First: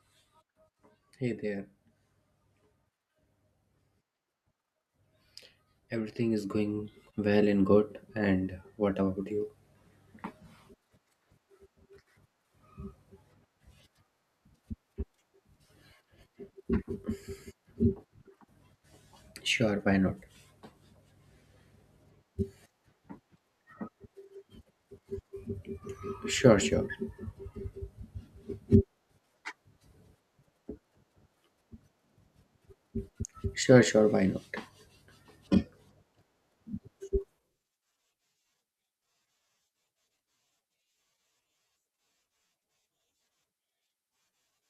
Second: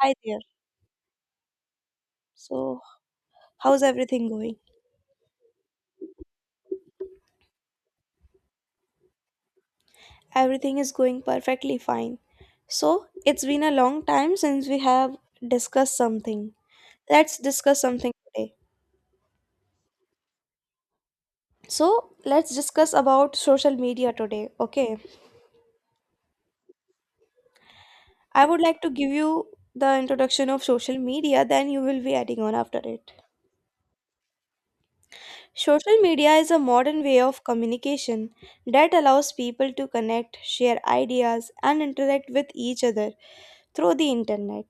Hi there. Hey there, So, how's everything going? everything is going well and good, and what about you? Everything is going perfectly fine. So, it's been a long time since we have discussed something. Let's discuss something today. Sure, why not? So, let's discuss about social media today. Okay. Sure, sure. I would like to give you the introduction of social media, then you will be adding on after it. Sure, sure, why not? Social media is a modern way of communication that allows people to connect, share ideas, and interact with each other through the internet.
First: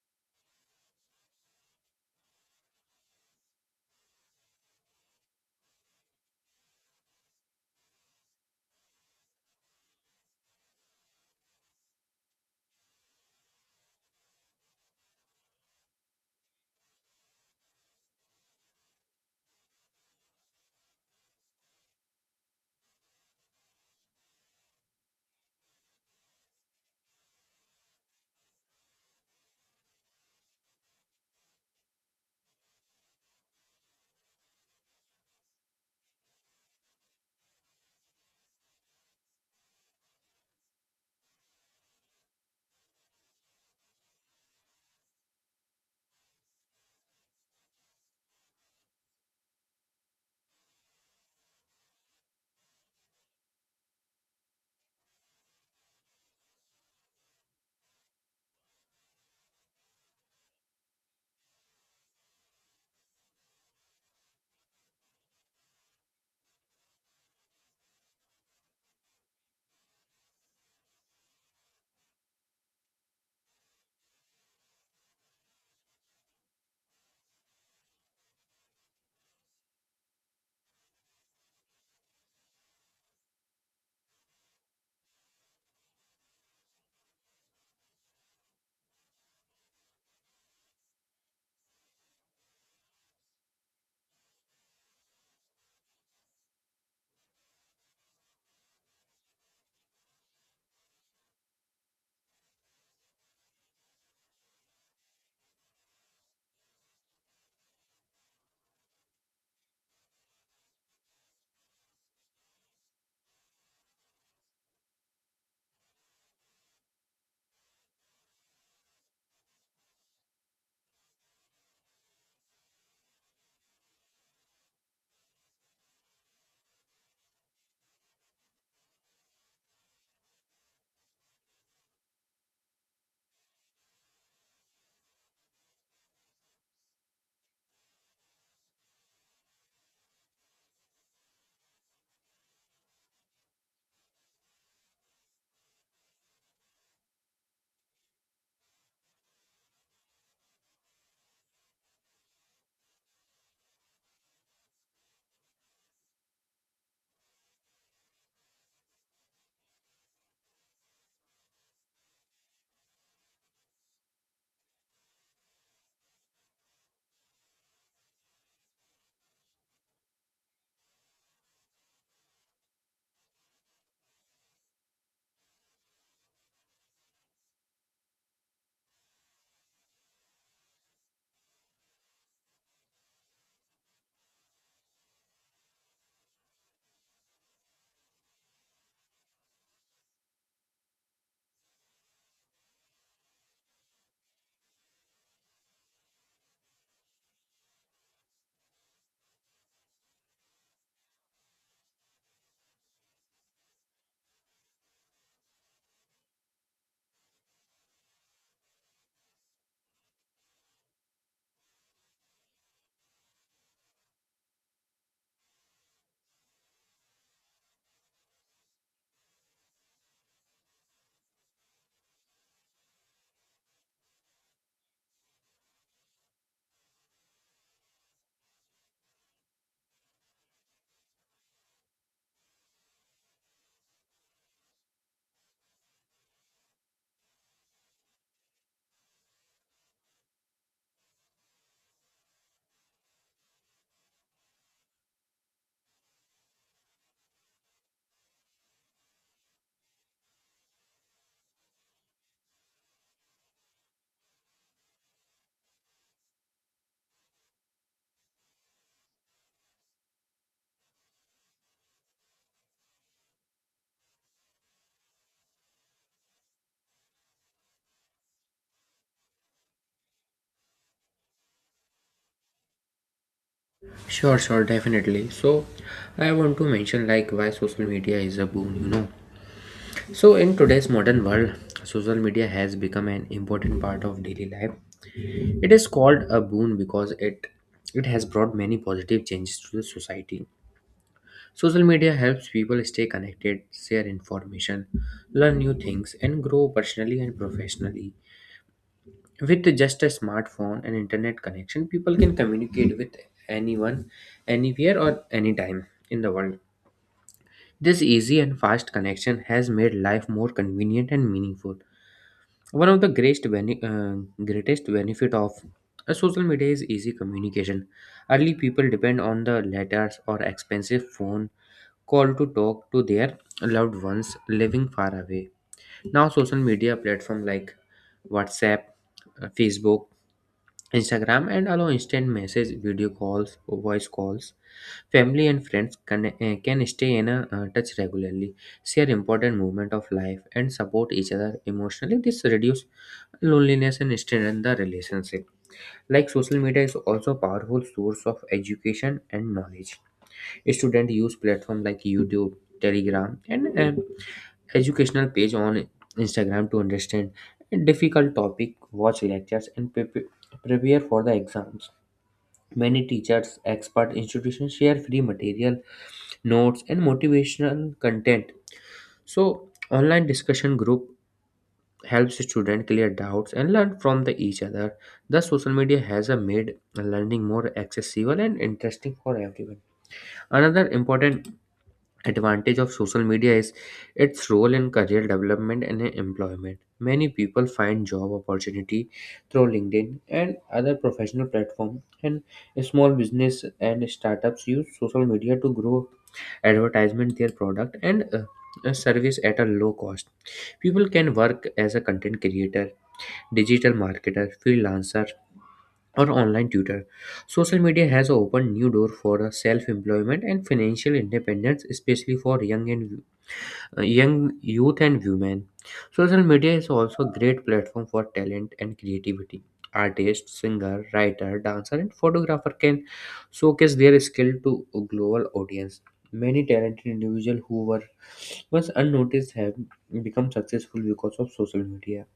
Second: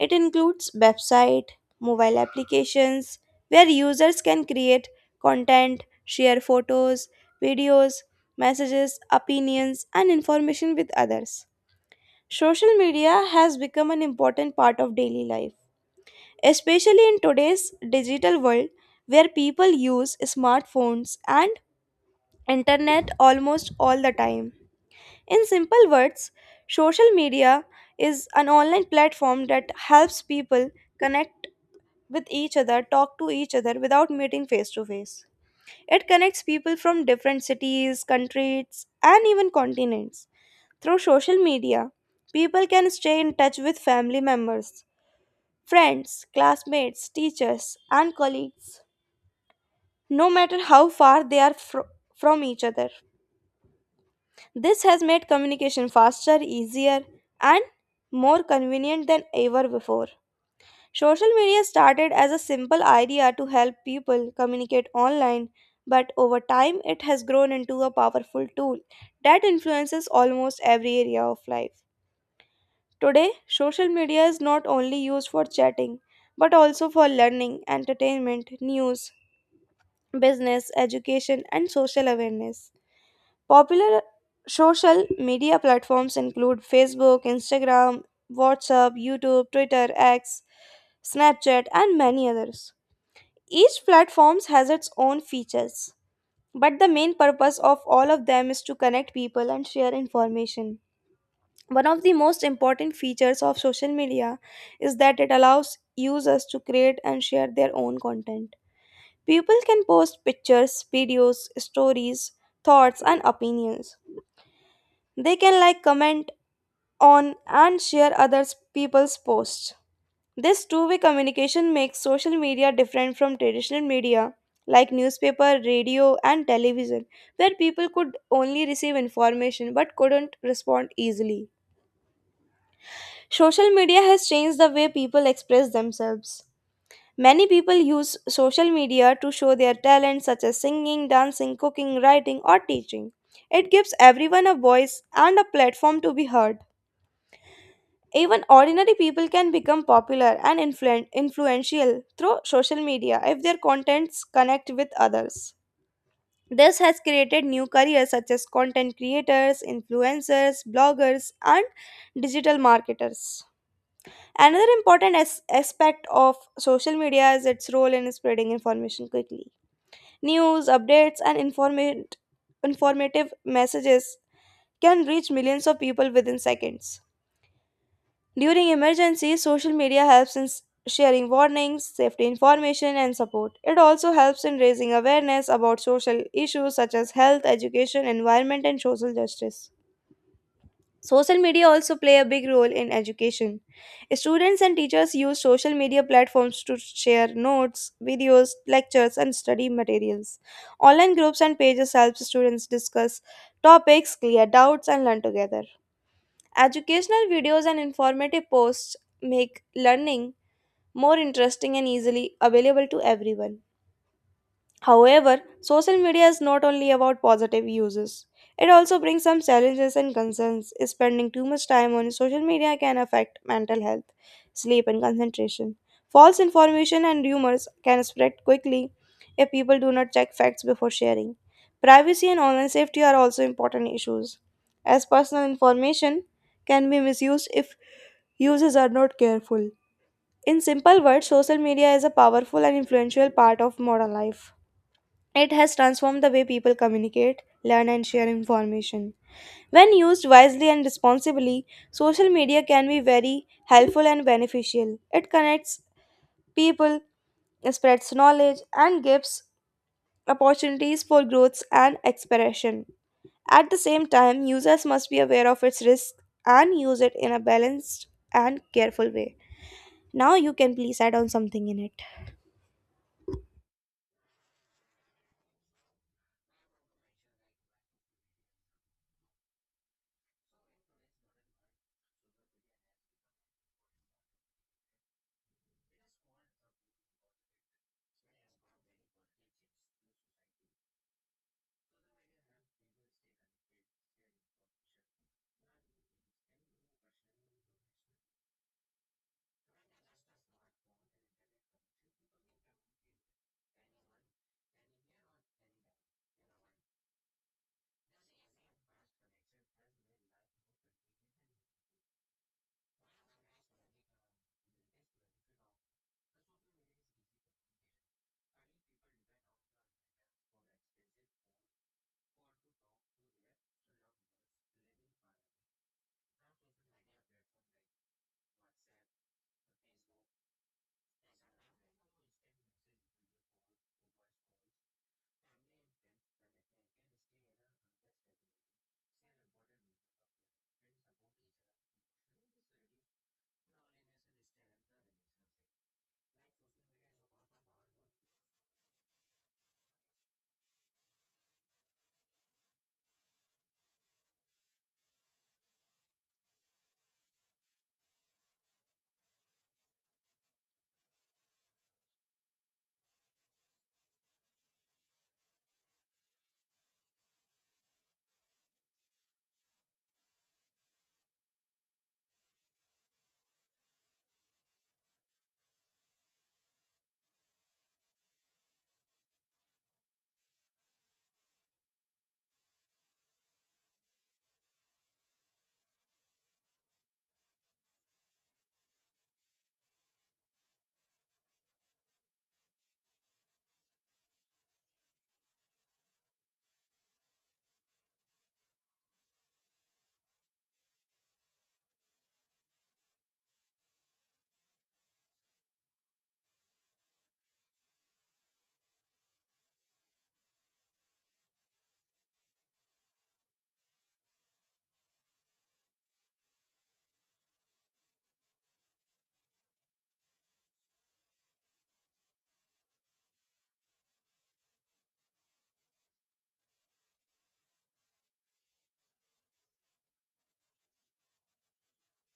It includes website, mobile applications where users can create content, share photos, videos, messages, opinions, and information with others. Social media has become an important part of daily life especially in today's digital world where people use smartphones and internet almost all the time. In simple words, social media is an online platform that helps people connect with each other, talk to each other without meeting face to face. It connects people from different cities, countries, and even continents. Through social media, people can stay in touch with family members, friends, classmates, teachers, and colleagues no matter how far they are from each other. This has made communication faster, easier, and more convenient than ever before. Social media started as a simple idea to help people communicate online, but over time it has grown into a powerful tool that influences almost every area of life. Today, social media is not only used for chatting, but also for learning, entertainment, news, business, education, and social awareness. Popular social media platforms include Facebook, Instagram, WhatsApp, YouTube, Twitter, X, Snapchat, and many others. Each platform has its own features, but the main purpose of all of them is to connect people and share information. One of the most important features of social media is that it allows users to create and share their own content. People can post pictures, videos, stories, thoughts, and opinions. They can like comment on and share other people's posts. This two-way communication makes social media different from traditional media like newspaper, radio and television where people could only receive information but couldn't respond easily. Social media has changed the way people express themselves. Many people use social media to show their talents such as singing, dancing, cooking, writing or teaching. It gives everyone a voice and a platform to be heard. Even ordinary people can become popular and influential through social media if their contents connect with others. This has created new careers such as content creators, influencers, bloggers, and digital marketers. Another important aspect of social media is its role in spreading information quickly. News, updates, and informative messages can reach millions of people within seconds. During emergencies, social media helps in sharing warnings, safety information, and support. It also helps in raising awareness about social issues such as health, education, environment, and social justice. Social media also play a big role in education. Students and teachers use social media platforms to share notes, videos, lectures, and study materials. Online groups and pages help students discuss topics, clear doubts, and learn together. Educational videos and informative posts make learning more interesting and easily available to everyone. However, social media is not only about positive uses. It also brings some challenges and concerns. Spending too much time on social media can affect mental health, sleep, and concentration. False information and rumors can spread quickly if people do not check facts before sharing. Privacy and online safety are also important issues, as personal information can be misused if users are not careful. In simple words, social media is a powerful and influential part of modern life. It has transformed the way people communicate, learn, and share information. When used wisely and responsibly, social media can be very helpful and beneficial. It connects people, spreads knowledge, and gives opportunities for growth and expression. At the same time, users must be aware of its risks and use it in a balanced and careful way. Now, you can please add on something in it. Sure, sure, definitely. I want to mention why social media is a boon, So, in today's modern world, social media has become an important part of daily life. It is called a boon because it has brought many positive changes to the society. Social media helps people stay connected, share information, learn new things, and grow personally and professionally. With just a smartphone and internet connection, people can communicate with anyone, anywhere, or anytime in the world. This easy and fast connection has made life more convenient and meaningful. One of the greatest benefit of a social media is easy communication. Early people depend on the letters or expensive phone call to talk to their loved ones living far away. Now, social media platform like WhatsApp, Facebook, Instagram, and allow instant message, video calls, voice calls. Family and friends can stay in a touch regularly, share important movement of life, and support each other emotionally. This reduce loneliness and strengthen the relationship. Like social media is also a powerful source of education and knowledge. Students use platforms like YouTube, Telegram, and an educational page on Instagram to understand difficult topic, watch lectures, and prepare for the exams. Many teachers, expert institutions share free material, notes, and motivational content. So, online discussion group helps students clear doubts and learn from the each other. Thus, social media has made learning more accessible and interesting for everyone. Another important advantage of social media is its role in career development and employment. Many people find job opportunity through LinkedIn and other professional platforms, and small business and startups use social media to grow advertisement their product and a service at a low cost. People can work as a content creator, digital marketer, freelancer, or online tutor. Social media has opened new door for self-employment and financial independence, especially for young youth and women. Social media is also a great platform for talent and creativity. Artists, singer, writer, dancer, and photographer can showcase their skill to a global audience. Many talented individuals who were once unnoticed have become successful because of social media.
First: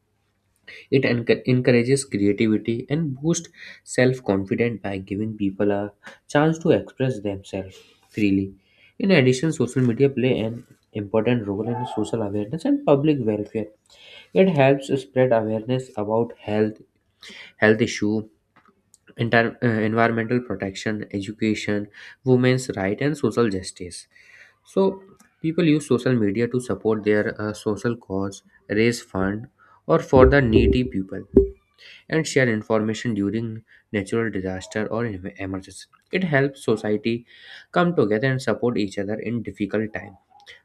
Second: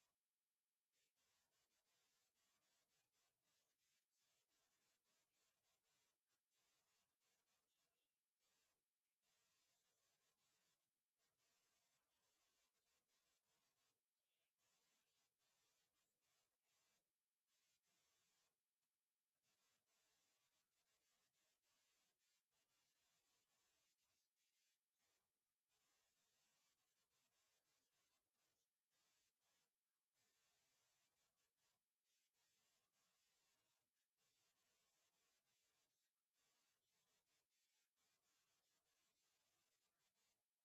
It encourages creativity and boosts self confidence by giving people a chance to express themselves freely. In addition, social media play an important role in social awareness and public welfare. It helps spread awareness about health, health issue, environmental protection, education, women's right, and social justice. So, people use social media to support their social cause, raise fund, or for the needy people and share information during natural disaster or emergency. It helps society come together and support each other in difficult time.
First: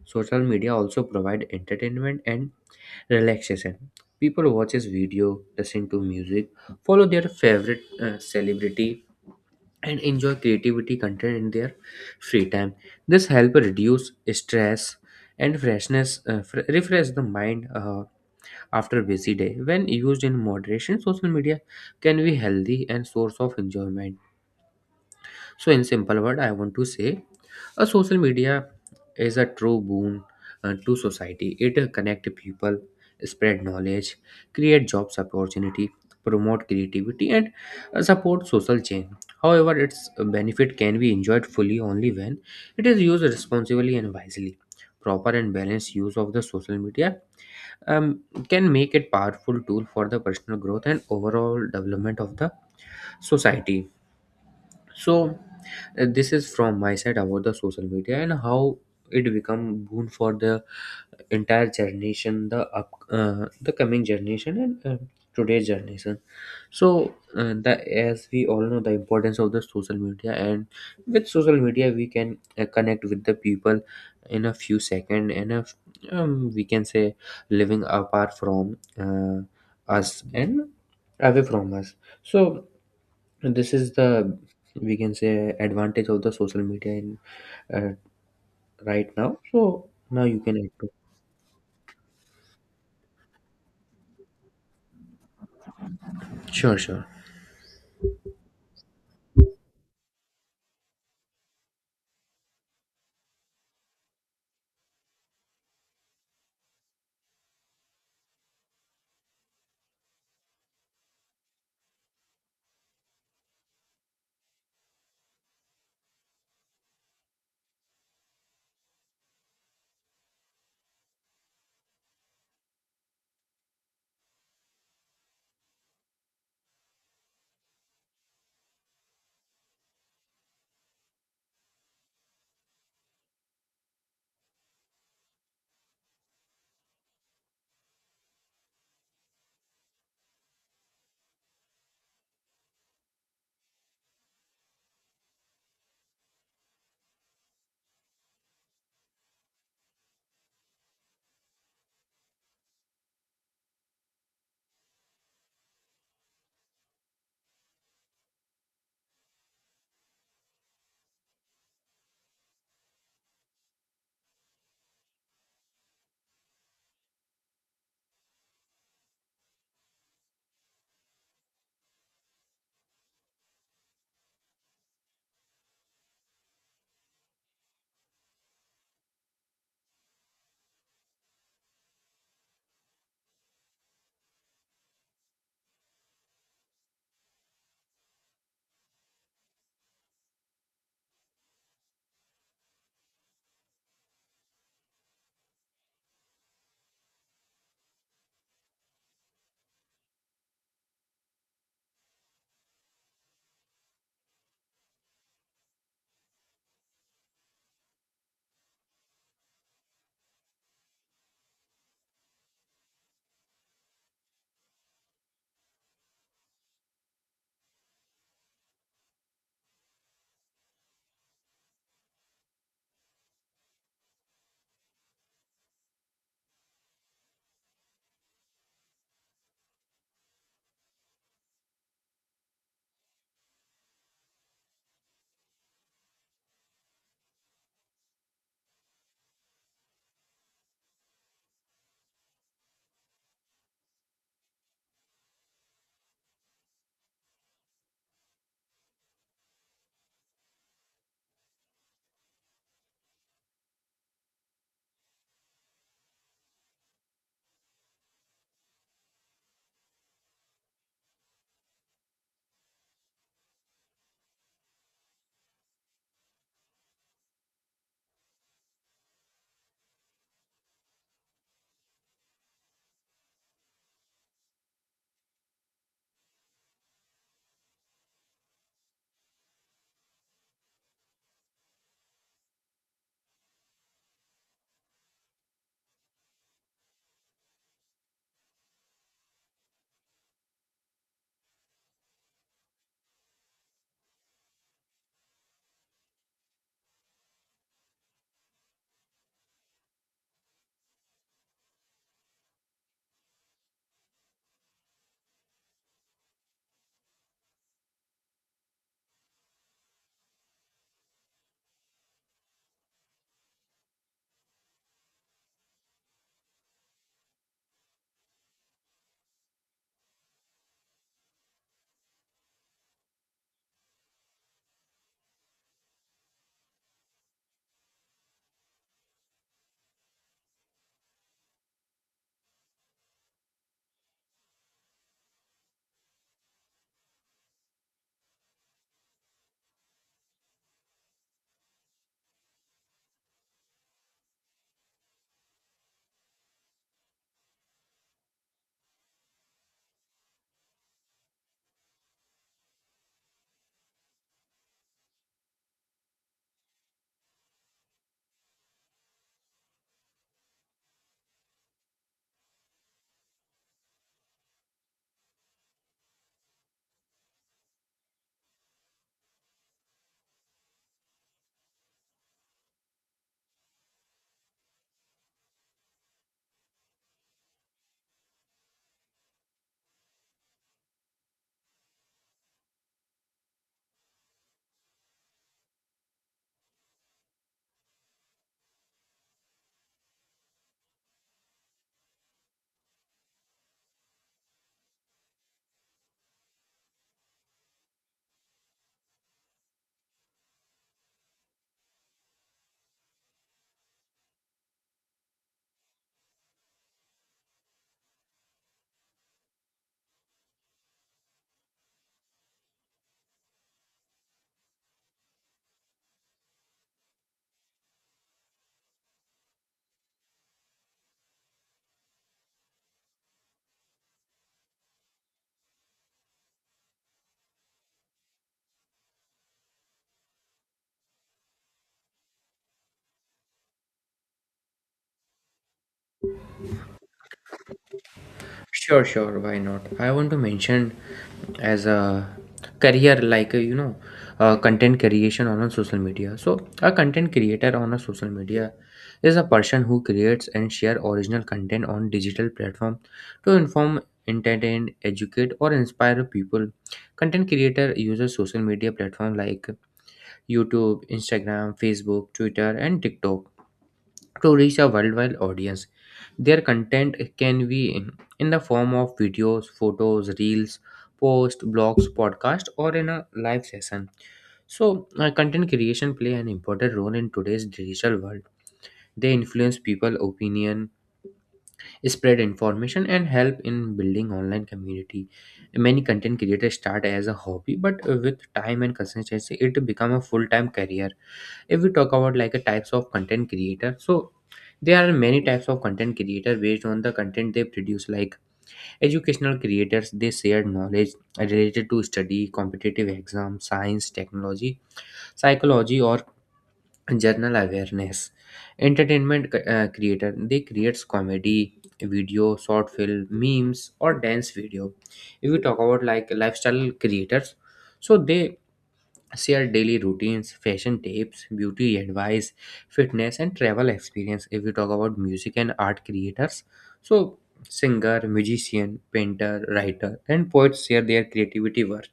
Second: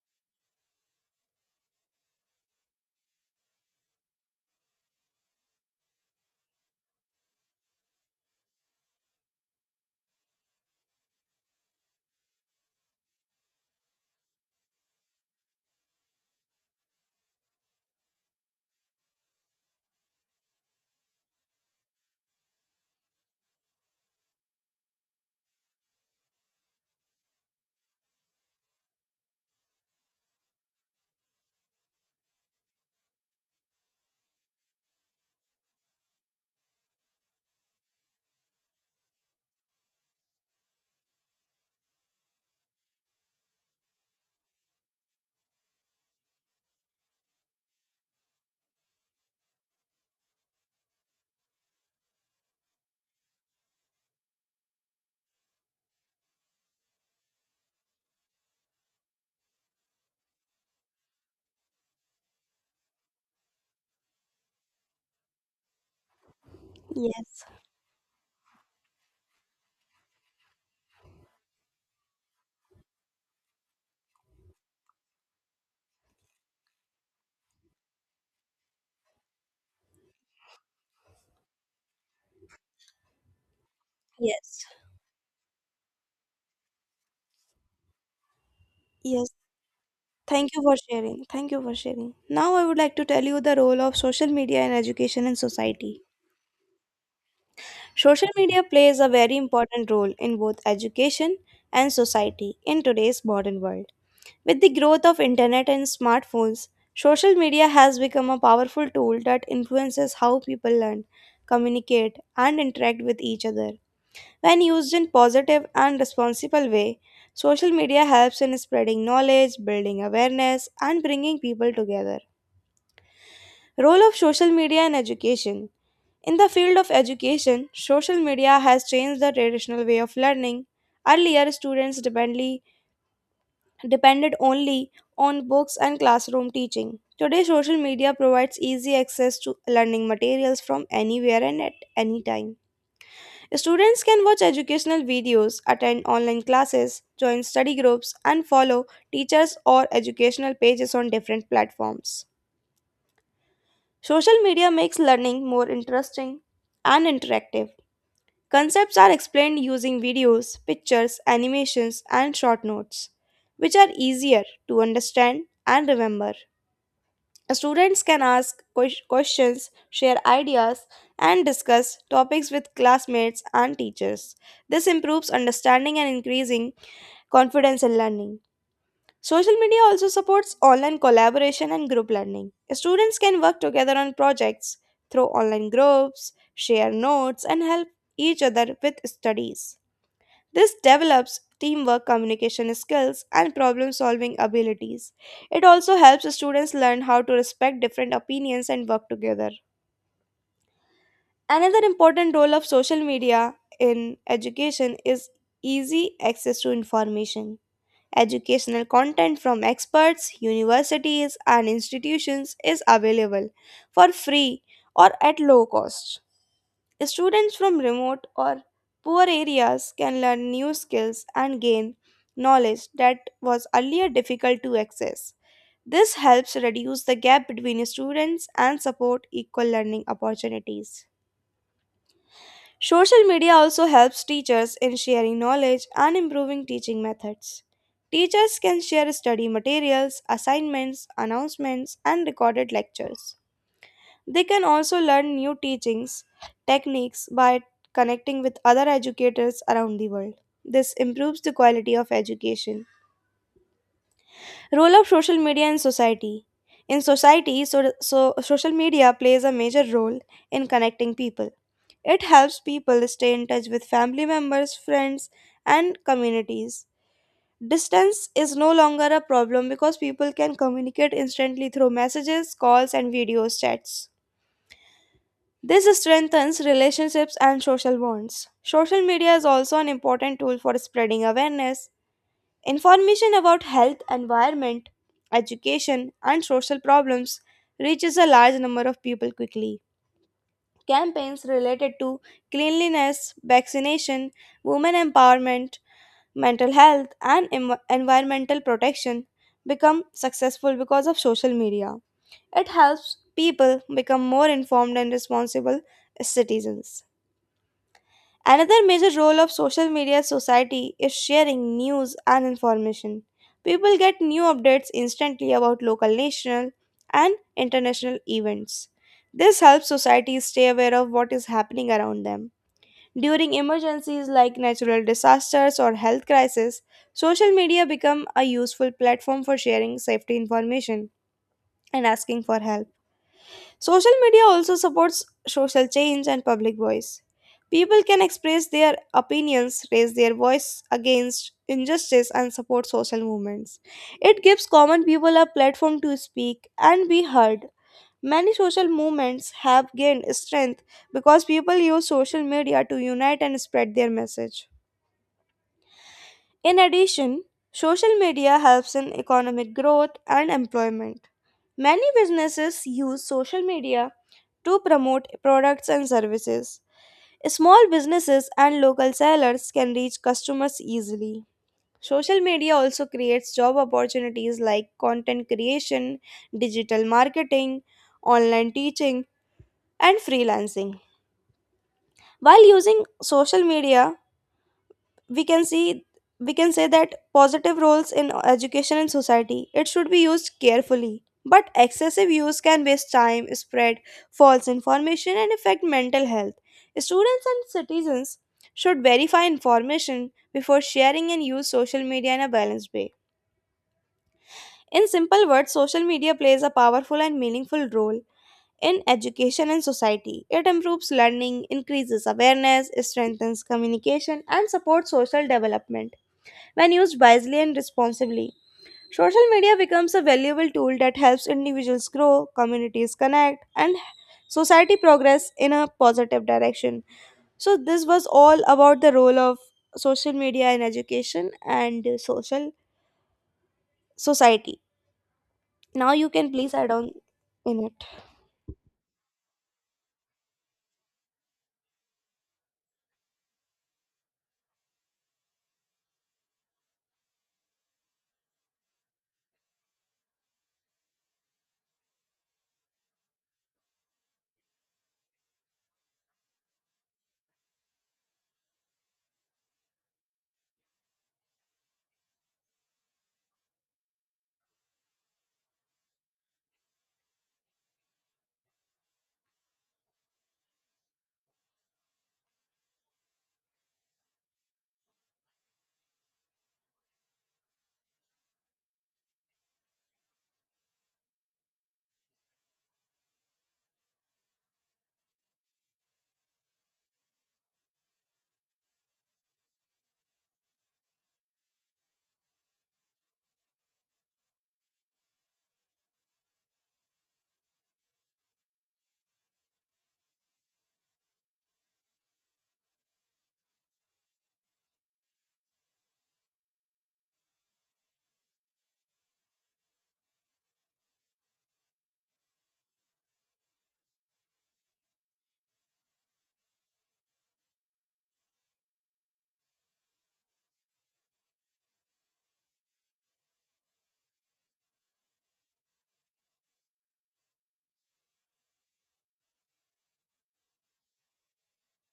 Social media also provide entertainment and relaxation. People watches video, listen to music, follow their favorite celebrity and enjoy creativity content in their free time. This help reduce stress and refresh the mind after busy day. When used in moderation, social media can be healthy and source of enjoyment. So in simple word, I want to say a social media is a true boon to society. It connect people, spread knowledge, create jobs opportunity, promote creativity, and support social change. However, its benefit can be enjoyed fully only when it is used responsibly and wisely. Proper and balanced use of the social media um, can make it powerful tool for the personal growth and overall development of the society. So this is from my side about the social media and how it become boon for the entire generation, the coming generation, and today's generation. So, Yes, the as we all know the importance of the social media, and with social media we can connect with the people in a few seconds, and we can say living apart from us and away from us. So, this is the, yes, we can say, advantage of the social media in uh, right yes. now. So now you Thank can you add for to. sharing. Thank you for sharing. Now, I would like to tell you the role of social media in education and society. Sure, sure. Social media plays a very important role in both education and society in today's modern world. With the growth of internet and smartphones, social media has become a powerful tool that influences how people learn, communicate, and interact with each other. When used in positive and responsible way, social media helps in spreading knowledge, building awareness, and bringing people together. Role of social media and education. In the field of education, social media has changed the traditional way of learning. Earlier, students depended only on books and classroom teaching. Today, social media provides easy access to learning materials from anywhere and at any time. Students can watch educational videos, attend online classes, join study groups, and follow teachers or educational pages on different platforms. Social media makes learning more interesting and interactive. Concepts are explained using videos, pictures, animations, and short notes, which are easier to understand and remember. Students can ask questions, share ideas, and discuss topics with classmates and teachers. This improves understanding and increasing confidence in learning. Social media also supports online collaboration and group learning. Students can work together on projects through online groups, share notes, and help each other with studies. This develops teamwork, communication skills, and problem solving abilities. It also helps students learn how to respect different opinions and work together. Another important role of social media in education is easy access to information. Educational content from experts, universities, and institutions is available for free or at low cost. Students from remote or poor areas can learn new skills and gain knowledge that was earlier difficult to access. This helps reduce the gap between students and support equal learning opportunities. Social media also helps teachers in sharing knowledge and improving teaching methods. Teachers can share study materials, assignments, announcements, and recorded lectures. They can also learn new teachings techniques by connecting with other educators around the world. This improves the quality of education. Role of social media in society. In society, so social media plays a major role in connecting people. It helps people stay in touch with family members, friends, and communities. Distance is no longer a problem because people can communicate instantly through messages, calls, and video chats. This strengthens relationships and social bonds. Social media is also an important tool for spreading awareness, information about health, environment, education, and social problems reaches a large number of people quickly. Campaigns related to cleanliness, vaccination, women empowerment, mental health, and environmental protection become successful because of social media. It helps people become more informed and responsible citizens. Another major role of social media society is sharing news and information. People get new updates instantly about local, national, and international events. This helps society stay aware of what is happening around them. During emergencies like natural disasters or health crisis, social media become a useful platform for sharing safety information and asking for help. Social media also supports social change and public voice. People can express their opinions, raise their voice against injustice, and support social movements. It gives common people a platform to speak and be heard. Many social movements have gained strength because people use social media to unite and spread their message. In addition, social media helps in economic growth and employment. Many businesses use social media to promote products and services. Small businesses and local sellers can reach customers easily. Social media also creates job opportunities like content creation, digital marketing, online teaching, and freelancing. While using social media, we can see, we can say that positive roles in education and society, it should be used carefully, but excessive use can waste time, spread false information, and affect mental health. Students and citizens should verify information before sharing and use social media in a balanced way. In simple words, social media plays a powerful and meaningful role in education and society. It improves learning, increases awareness, strengthens communication, and supports social development when used wisely and responsibly. Social media becomes a valuable tool that helps individuals grow, communities connect, and society progress in a positive direction. So, this was all about the role of social media in education and social society. Now, you can please add on in it. Sure, sure, why not? I want to mention as a career, content creation on a social media. So, a content creator on a social media is a person who creates and share original content on digital platform to inform, entertain, educate, or inspire people. Content creator uses social media platform like YouTube, Instagram, Facebook, Twitter, and TikTok to reach a worldwide audience. Their content can be in the form of videos, photos, reels, posts, blogs, podcast, or in a live session. So, content creation play an important role in today's digital world. They influence people' opinion, spread information, and help in building online community. Many content creators start as a hobby, but with time and consistency, it become a full-time career. If we talk about a types of content creator, so there are many types of content creator based on the content they produce. Like educational creators, they share knowledge related to study, competitive exam, science, technology, psychology, or general awareness. Entertainment creator, they creates comedy video, short film, memes, or dance video. If we talk about lifestyle creators, so they share daily routines, fashion tips, beauty advice, fitness, and travel experience. If we talk about music and art creators, so singer, musician, painter, writer, and poets share their creativity work.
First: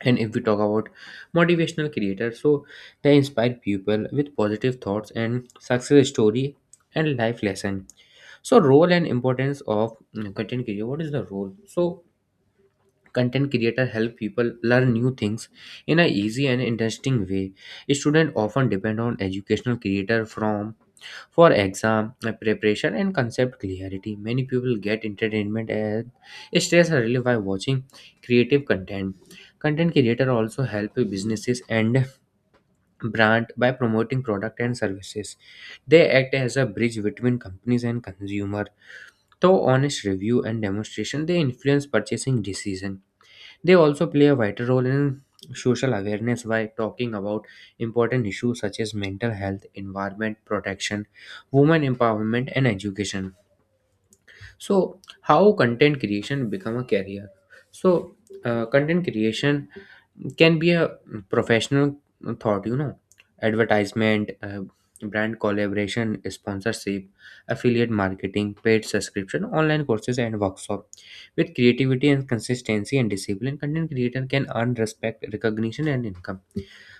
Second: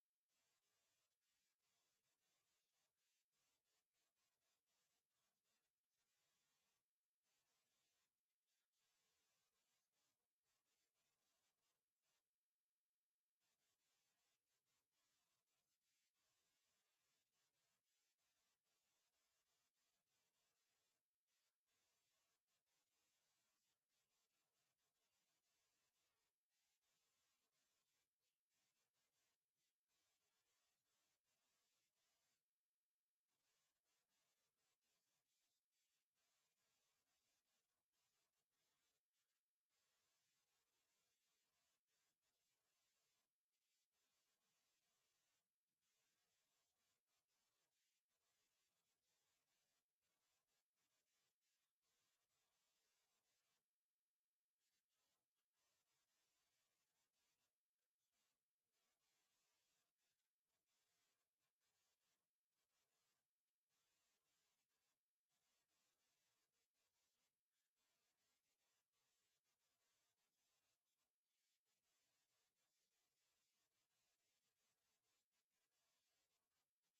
And if we talk about motivational creators, so they inspire people with positive thoughts and success story and life lesson. So role and importance of content creator. What is the role? So content creator help people learn new things in a easy and interesting way. Students often depend on educational creator from for exam preparation and concept clarity. Many people get entertainment and stress relief by watching creative content. Content creator also help businesses and brand by promoting product and services. They act as a bridge between companies and consumer. Through honest review and demonstration, they influence purchasing decision. They also play a vital role in social awareness by talking about important issues such as mental health, environment protection, women empowerment, and education. So how content creation become a career? So content creation can be a professional thought. Advertisement, brand collaboration, sponsorship, affiliate marketing, paid subscription, online courses, and workshop. With creativity and consistency and discipline, content creator can earn respect, recognition, and income.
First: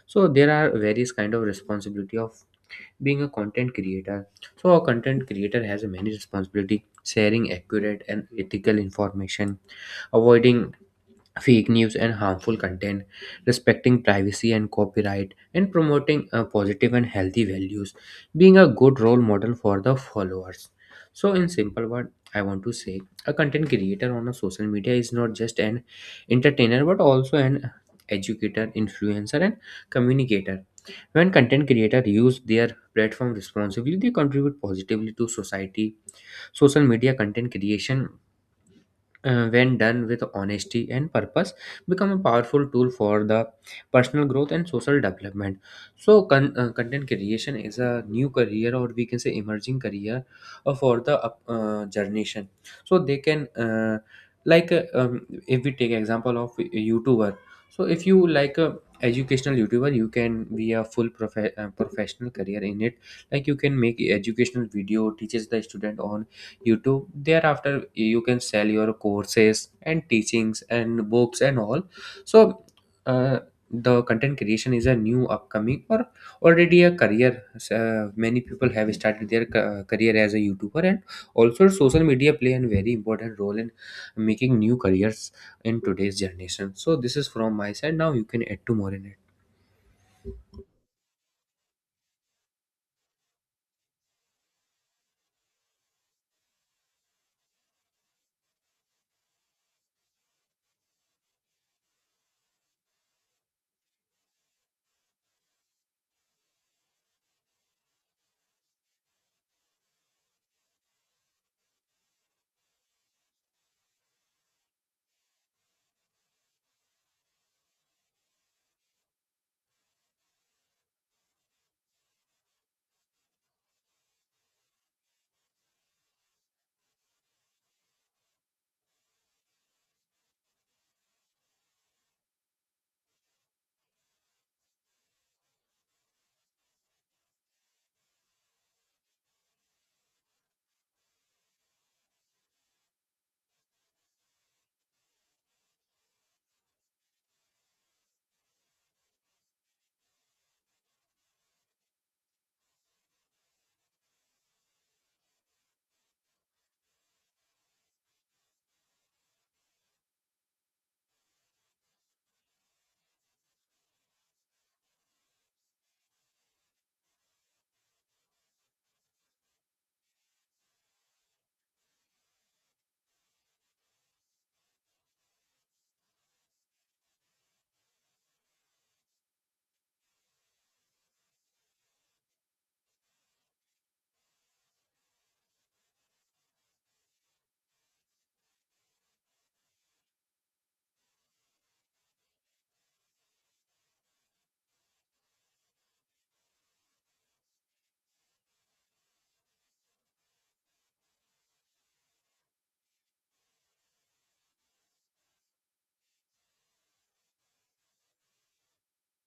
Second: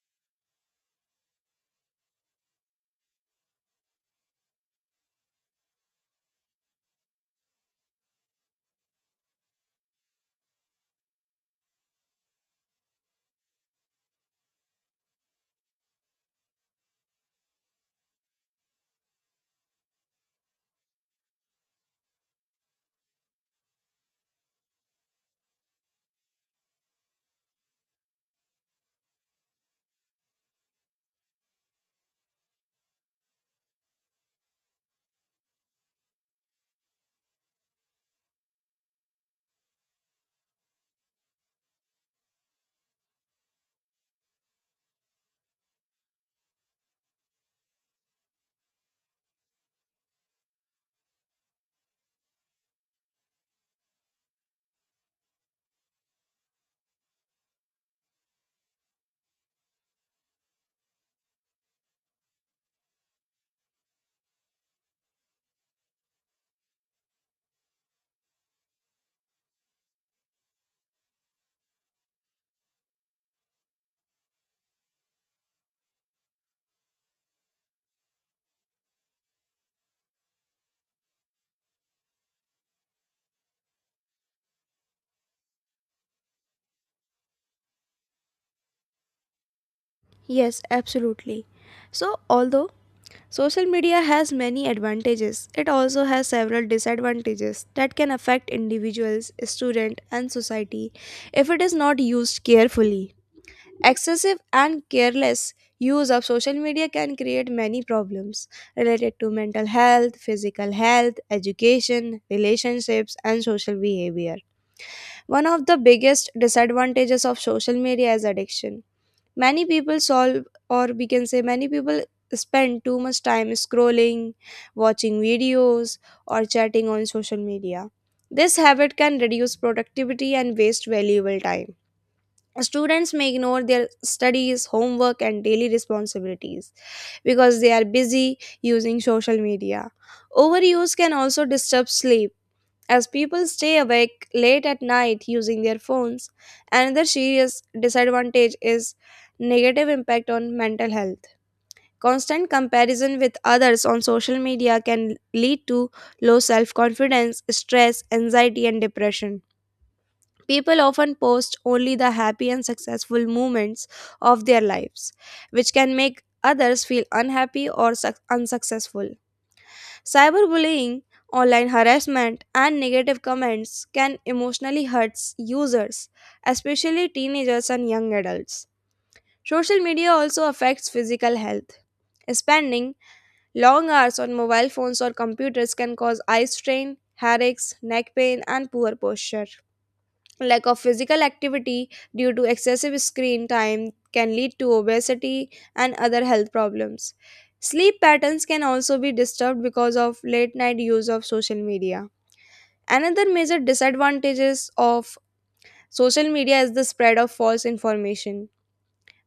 So there are various kind of responsibility of being a content creator. So a content creator has many responsibility: sharing accurate and ethical information, avoiding fake news and harmful content, respecting privacy and copyright, and promoting positive and healthy values, being a good role model for the followers. So in simple word, I want to say a content creator on a social media is not just an entertainer but also an educator, influencer, and communicator. When content creators use their platform responsibly, they contribute positively to society. Social media content creation, when done with honesty and purpose, become a powerful tool for the personal growth and social development. So content creation is a new career, or we can say emerging career for the generation. So they can if we take example of a youtuber, so if you like a educational youtuber, you can be a full professional career in it. Like you can make educational video, teaches the student on youtube, thereafter you can sell your courses and teachings and books and all. So uh, the content creation is a new upcoming or already a career. Many people have started their career as a youtuber, and also social media play a very important role in making new careers in today's generation. So this is from my side. Now you can add to more in it. Yes, absolutely. So, although social media has many advantages. It also has several disadvantages that can affect individuals, students, and society if it is not used carefully. Excessive and careless use of social media can create many problems related to mental health, physical health, education, relationships, and social behavior. One of the biggest disadvantages of social media is addiction. Many people solve, or we can say many people spend too much time scrolling, watching videos, or chatting on social media. This habit can reduce productivity and waste valuable time. Students may ignore their studies, homework, and daily responsibilities because they are busy using social media. Overuse can also disturb sleep, as people stay awake late at night using their phones. Another serious disadvantage is negative impact on mental health. Constant comparison with others on social media can lead to low self-confidence, stress, anxiety and depression. People often post only the happy and successful moments of their lives, which can make others feel unhappy or unsuccessful. Cyberbullying, online harassment, and negative comments can emotionally hurt users, especially teenagers and young adults. Social media also affects physical health. Spending long hours on mobile phones or computers can cause eye strain, headaches, neck pain, and poor posture. Lack of physical activity due to excessive screen time can lead to obesity and other health problems. Sleep patterns can also be disturbed because of late night use of social media. Another major disadvantages of social media is the spread of false information,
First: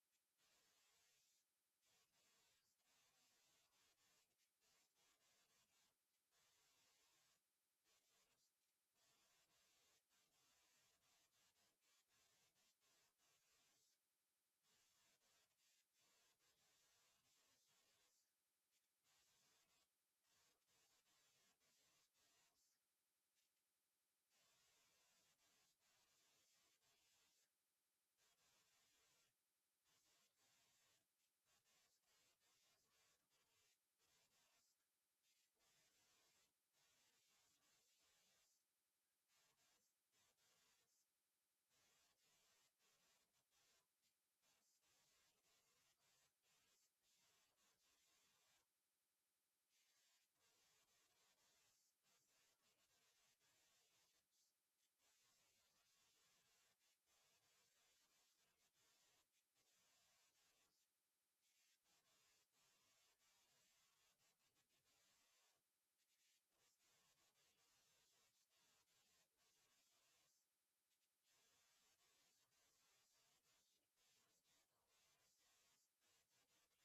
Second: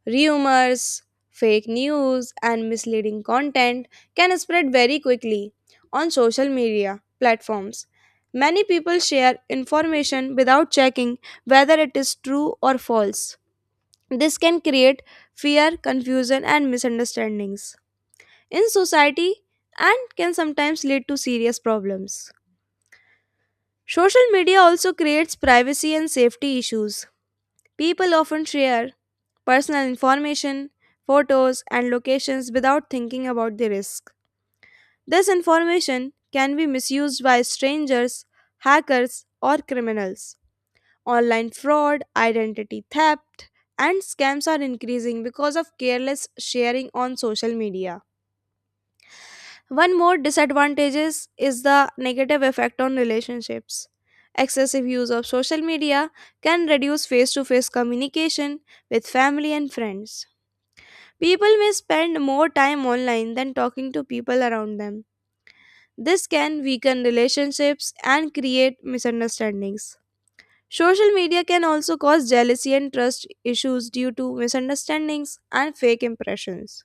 rumors, fake news, and misleading content can spread very quickly on social media platforms. Many people share information without checking whether it is true or false. This can create fear, confusion, and misunderstandings in society and can sometimes lead to serious problems. Social media also creates privacy and safety issues. People often share personal information, photos, and locations without thinking about the risk. This information can be misused by strangers, hackers, or criminals. Online fraud, identity theft, and scams are increasing because of careless sharing on social media. One more disadvantages is the negative effect on relationships. Excessive use of social media can reduce face-to-face communication with family and friends. People may spend more time online than talking to people around them. This can weaken relationships and create misunderstandings. Social media can also cause jealousy and trust issues due to misunderstandings and fake impressions.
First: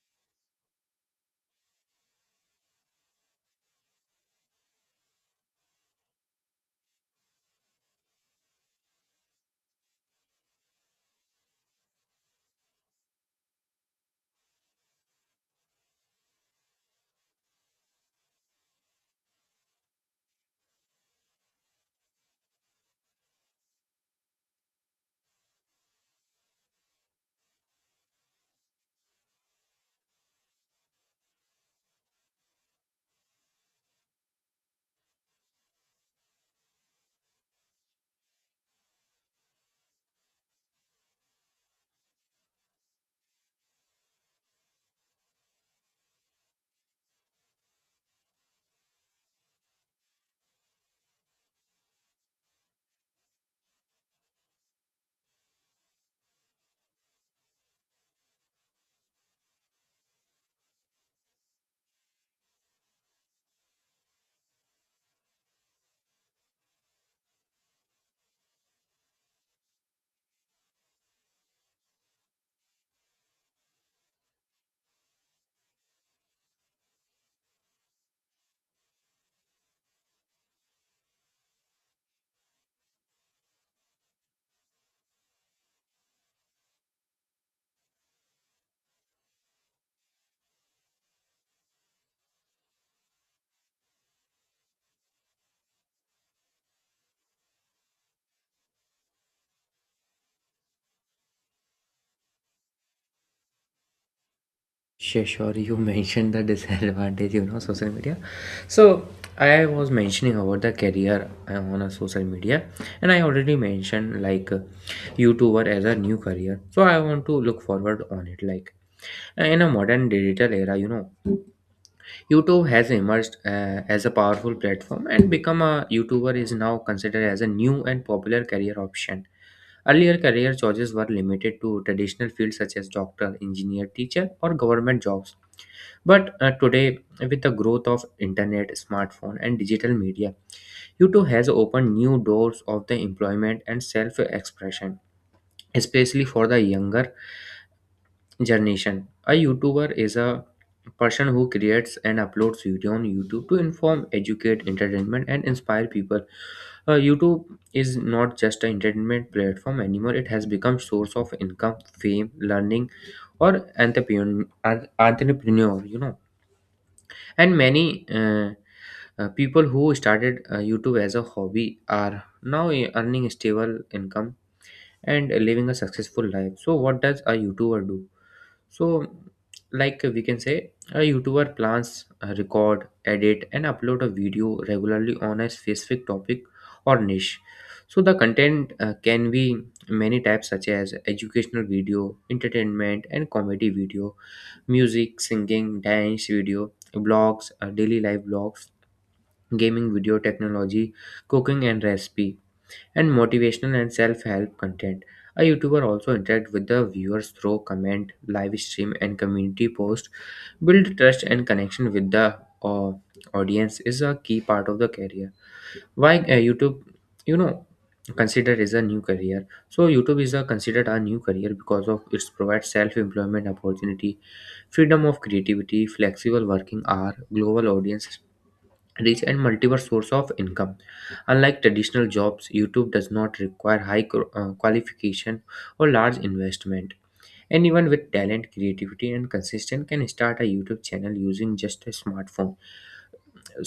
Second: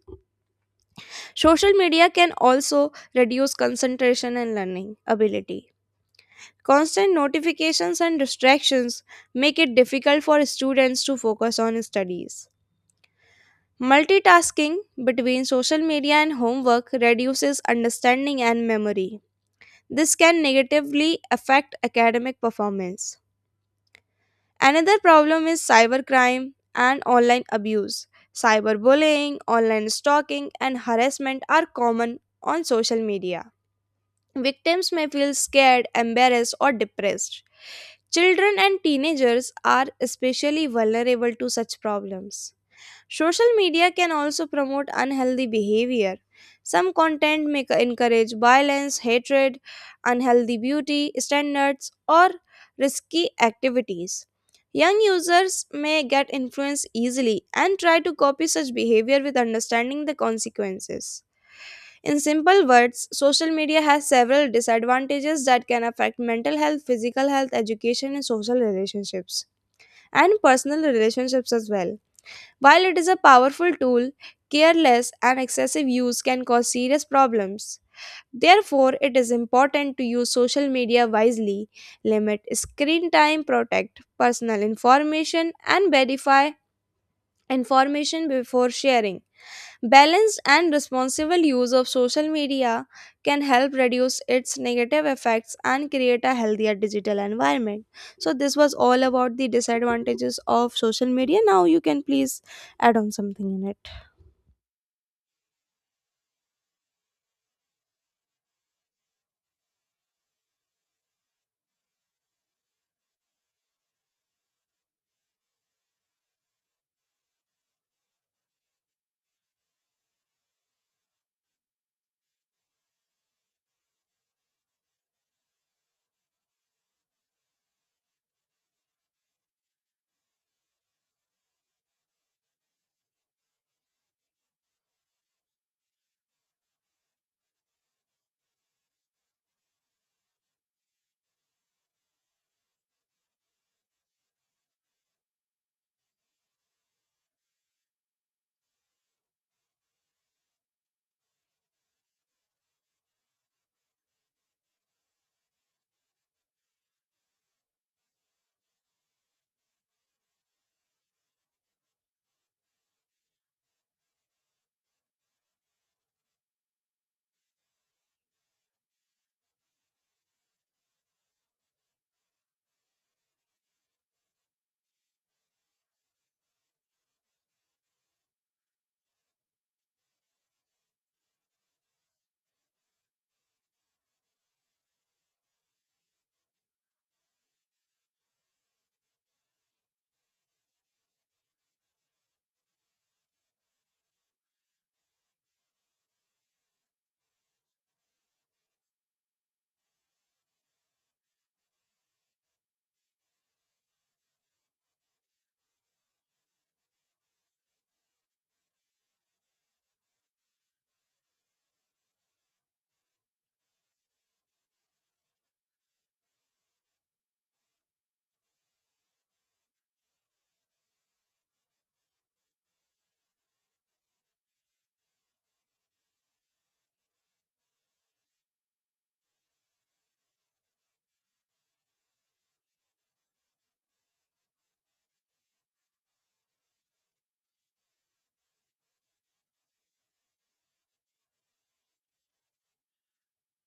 Social media can also reduce concentration and learning ability. Constant notifications and distractions make it difficult for students to focus on studies. Multitasking between social media and homework reduces understanding and memory. This can negatively affect academic performance. Another problem is cybercrime and online abuse. Cyberbullying, online stalking, and harassment are common on social media. Victims may feel scared, embarrassed, or depressed. Children and teenagers are especially vulnerable to such problems. Social media can also promote unhealthy behavior. Some content may encourage violence, hatred, unhealthy beauty standards, or risky activities. Young users may get influenced easily and try to copy such behavior with understanding the consequences. In simple words, social media has several disadvantages that can affect mental health, physical health, education, and social relationships, and personal relationships as well. While it is a powerful tool, careless and excessive use can cause serious problems. Therefore, it is important to use social media wisely, limit screen time, protect personal information, and verify information before sharing. Balanced and responsible use of social media can help reduce its negative effects and create a healthier digital environment. So, this was all about the disadvantages of social media. Now, you can please add on something in it. Sure, sure. You mentioned the disadvantage, you know, social media. So I was mentioning about the career on a social media, and I already mentioned YouTuber as a new career. So I want to look forward on it. Like in a modern digital era, you know, YouTube has emerged as a powerful platform, and become a YouTuber is now considered as a new and popular career option. Earlier career choices were limited to traditional fields such as doctor, engineer, teacher, or government jobs. But today, with the growth of internet, smartphone, and digital media, YouTube has opened new doors of the employment and self-expression, especially for the younger generation. A YouTuber is a person who creates and uploads video on YouTube to inform, educate, entertainment, and inspire people. YouTube is not just an entertainment platform anymore; it has become source of income, fame, learning, or entrepreneur. You know, and many. People who started YouTube as a hobby are now earning stable income and living a successful life. So, what does a YouTuber do? So, like we can say, a YouTuber plans, record, edit, and upload a video regularly on a specific topic or niche. So, the content can be many types, such as educational video, entertainment, and comedy video, music, singing, dance video, blogs, daily life blogs, gaming, video technology, cooking and recipe, and motivational and self-help content. A YouTuber also interact with the viewers through comment, live stream, and community post. Build trust and connection with the audience is a key part of the career. Why YouTube? You know, considered is a new career. So YouTube is a considered a new career because of its provides self-employment opportunity, freedom of creativity, flexible working hour, global audience reach, and multiple source of income. Unlike traditional jobs, youtube does not require high qualification or large investment. Anyone with talent, creativity, and consistent can start a youtube channel using just a smartphone.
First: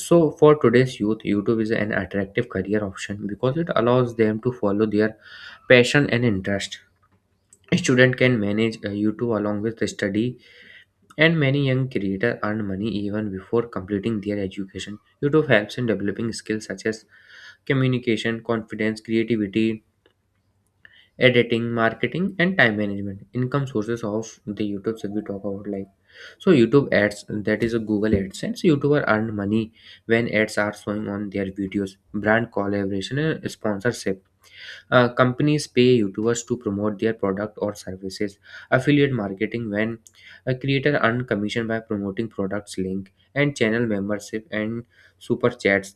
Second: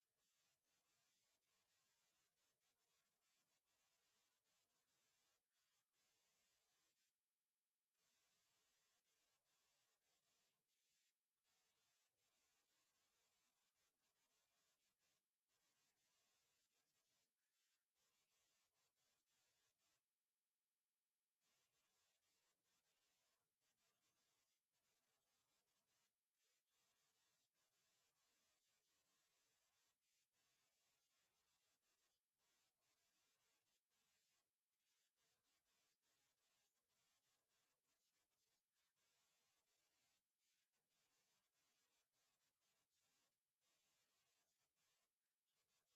So for today's youth, youtube is an attractive career option because it allows them to follow their passion and interest. A student can manage youtube along with the study, and many young creators earn money even before completing their education. Youtube helps in developing skills such as communication, confidence, creativity, editing, marketing, and time management. Income sources of the YouTube that we talk about, like so YouTube ads, that is a Google AdSense. YouTuber earn money when ads are showing on their videos, brand collaboration and sponsorship. Companies pay YouTubers to promote their product or services. Affiliate marketing, when a creator earn commission by promoting products link, and channel membership and super chats,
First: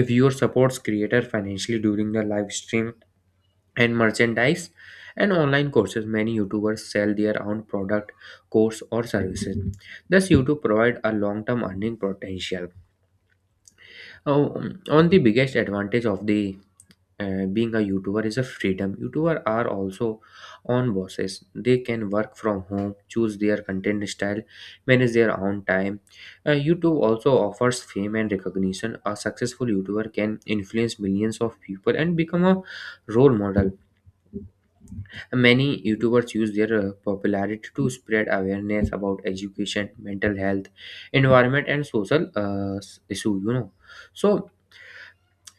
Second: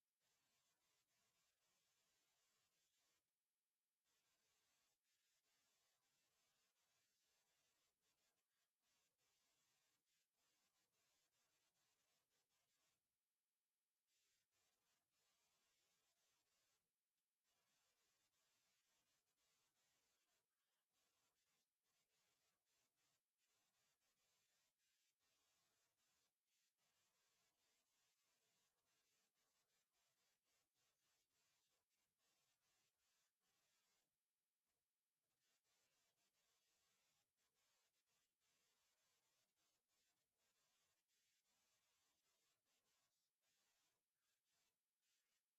if your supports creator financially during the live stream, and merchandise and online courses. Many YouTubers sell their own product, course, or services. Thus, YouTube provide a long-term earning potential. Oh, on the biggest advantage of the and being a youtuber is a freedom. Youtuber are also on bosses, they can work from home, choose their content style, manage their own time. Youtube also offers fame and recognition. A successful youtuber can influence millions of people and become a role model. Many youtubers use their popularity to spread awareness about education, mental health, environment, and social issue, you know. So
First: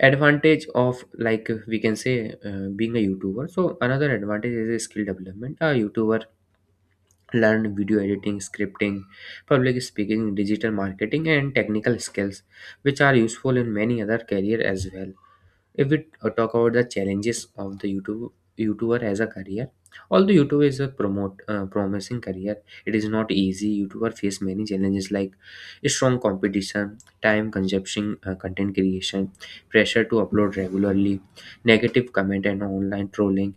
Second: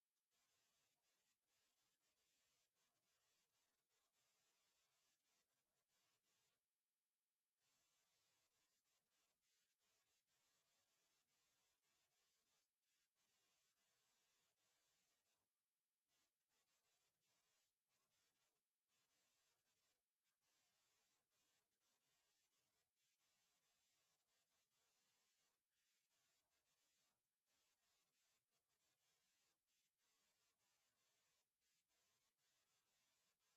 advantage of, like we can say, being a youtuber, so another advantage is a skill development. A youtuber learn video editing, scripting, public speaking, digital marketing, and technical skills which are useful in many other career as well. If we talk about the challenges of the youtube, youtuber as a career, although youtube is a promote promising career, it is not easy. Youtuber face many challenges like strong competition, time consuming content creation, pressure to upload regularly, negative comment and online trolling,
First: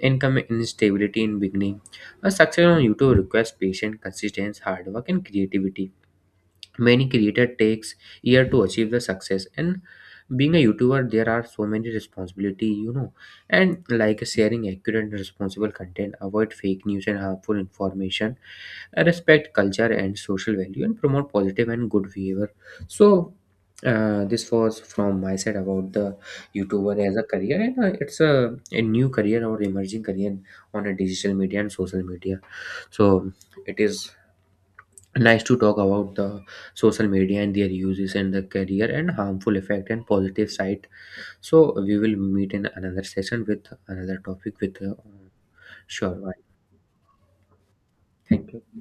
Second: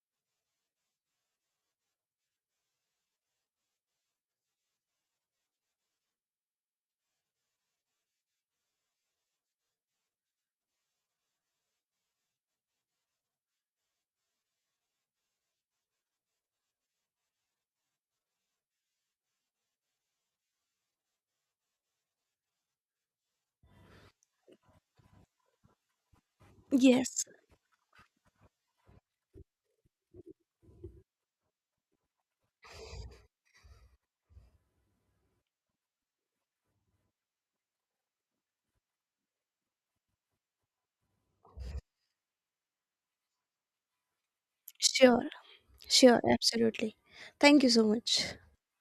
income instability in beginning. A success on youtube requires patience, consistency, hard work, and creativity. Many creator takes year to achieve the success. And being a youtuber, there are so many responsibility, you know, and like sharing accurate and responsible content, avoid fake news and harmful information, respect culture and social value, and promote positive and good behavior. So this was from my side about the youtuber as a Yes, career, and it's a new career or emerging career on a digital media and social media. So it is nice to talk about the social media and their uses and the career and harmful effect and positive side. So we will meet in another session with another topic with sure, sure, sure, bye. absolutely. Thank you so much. Thank you.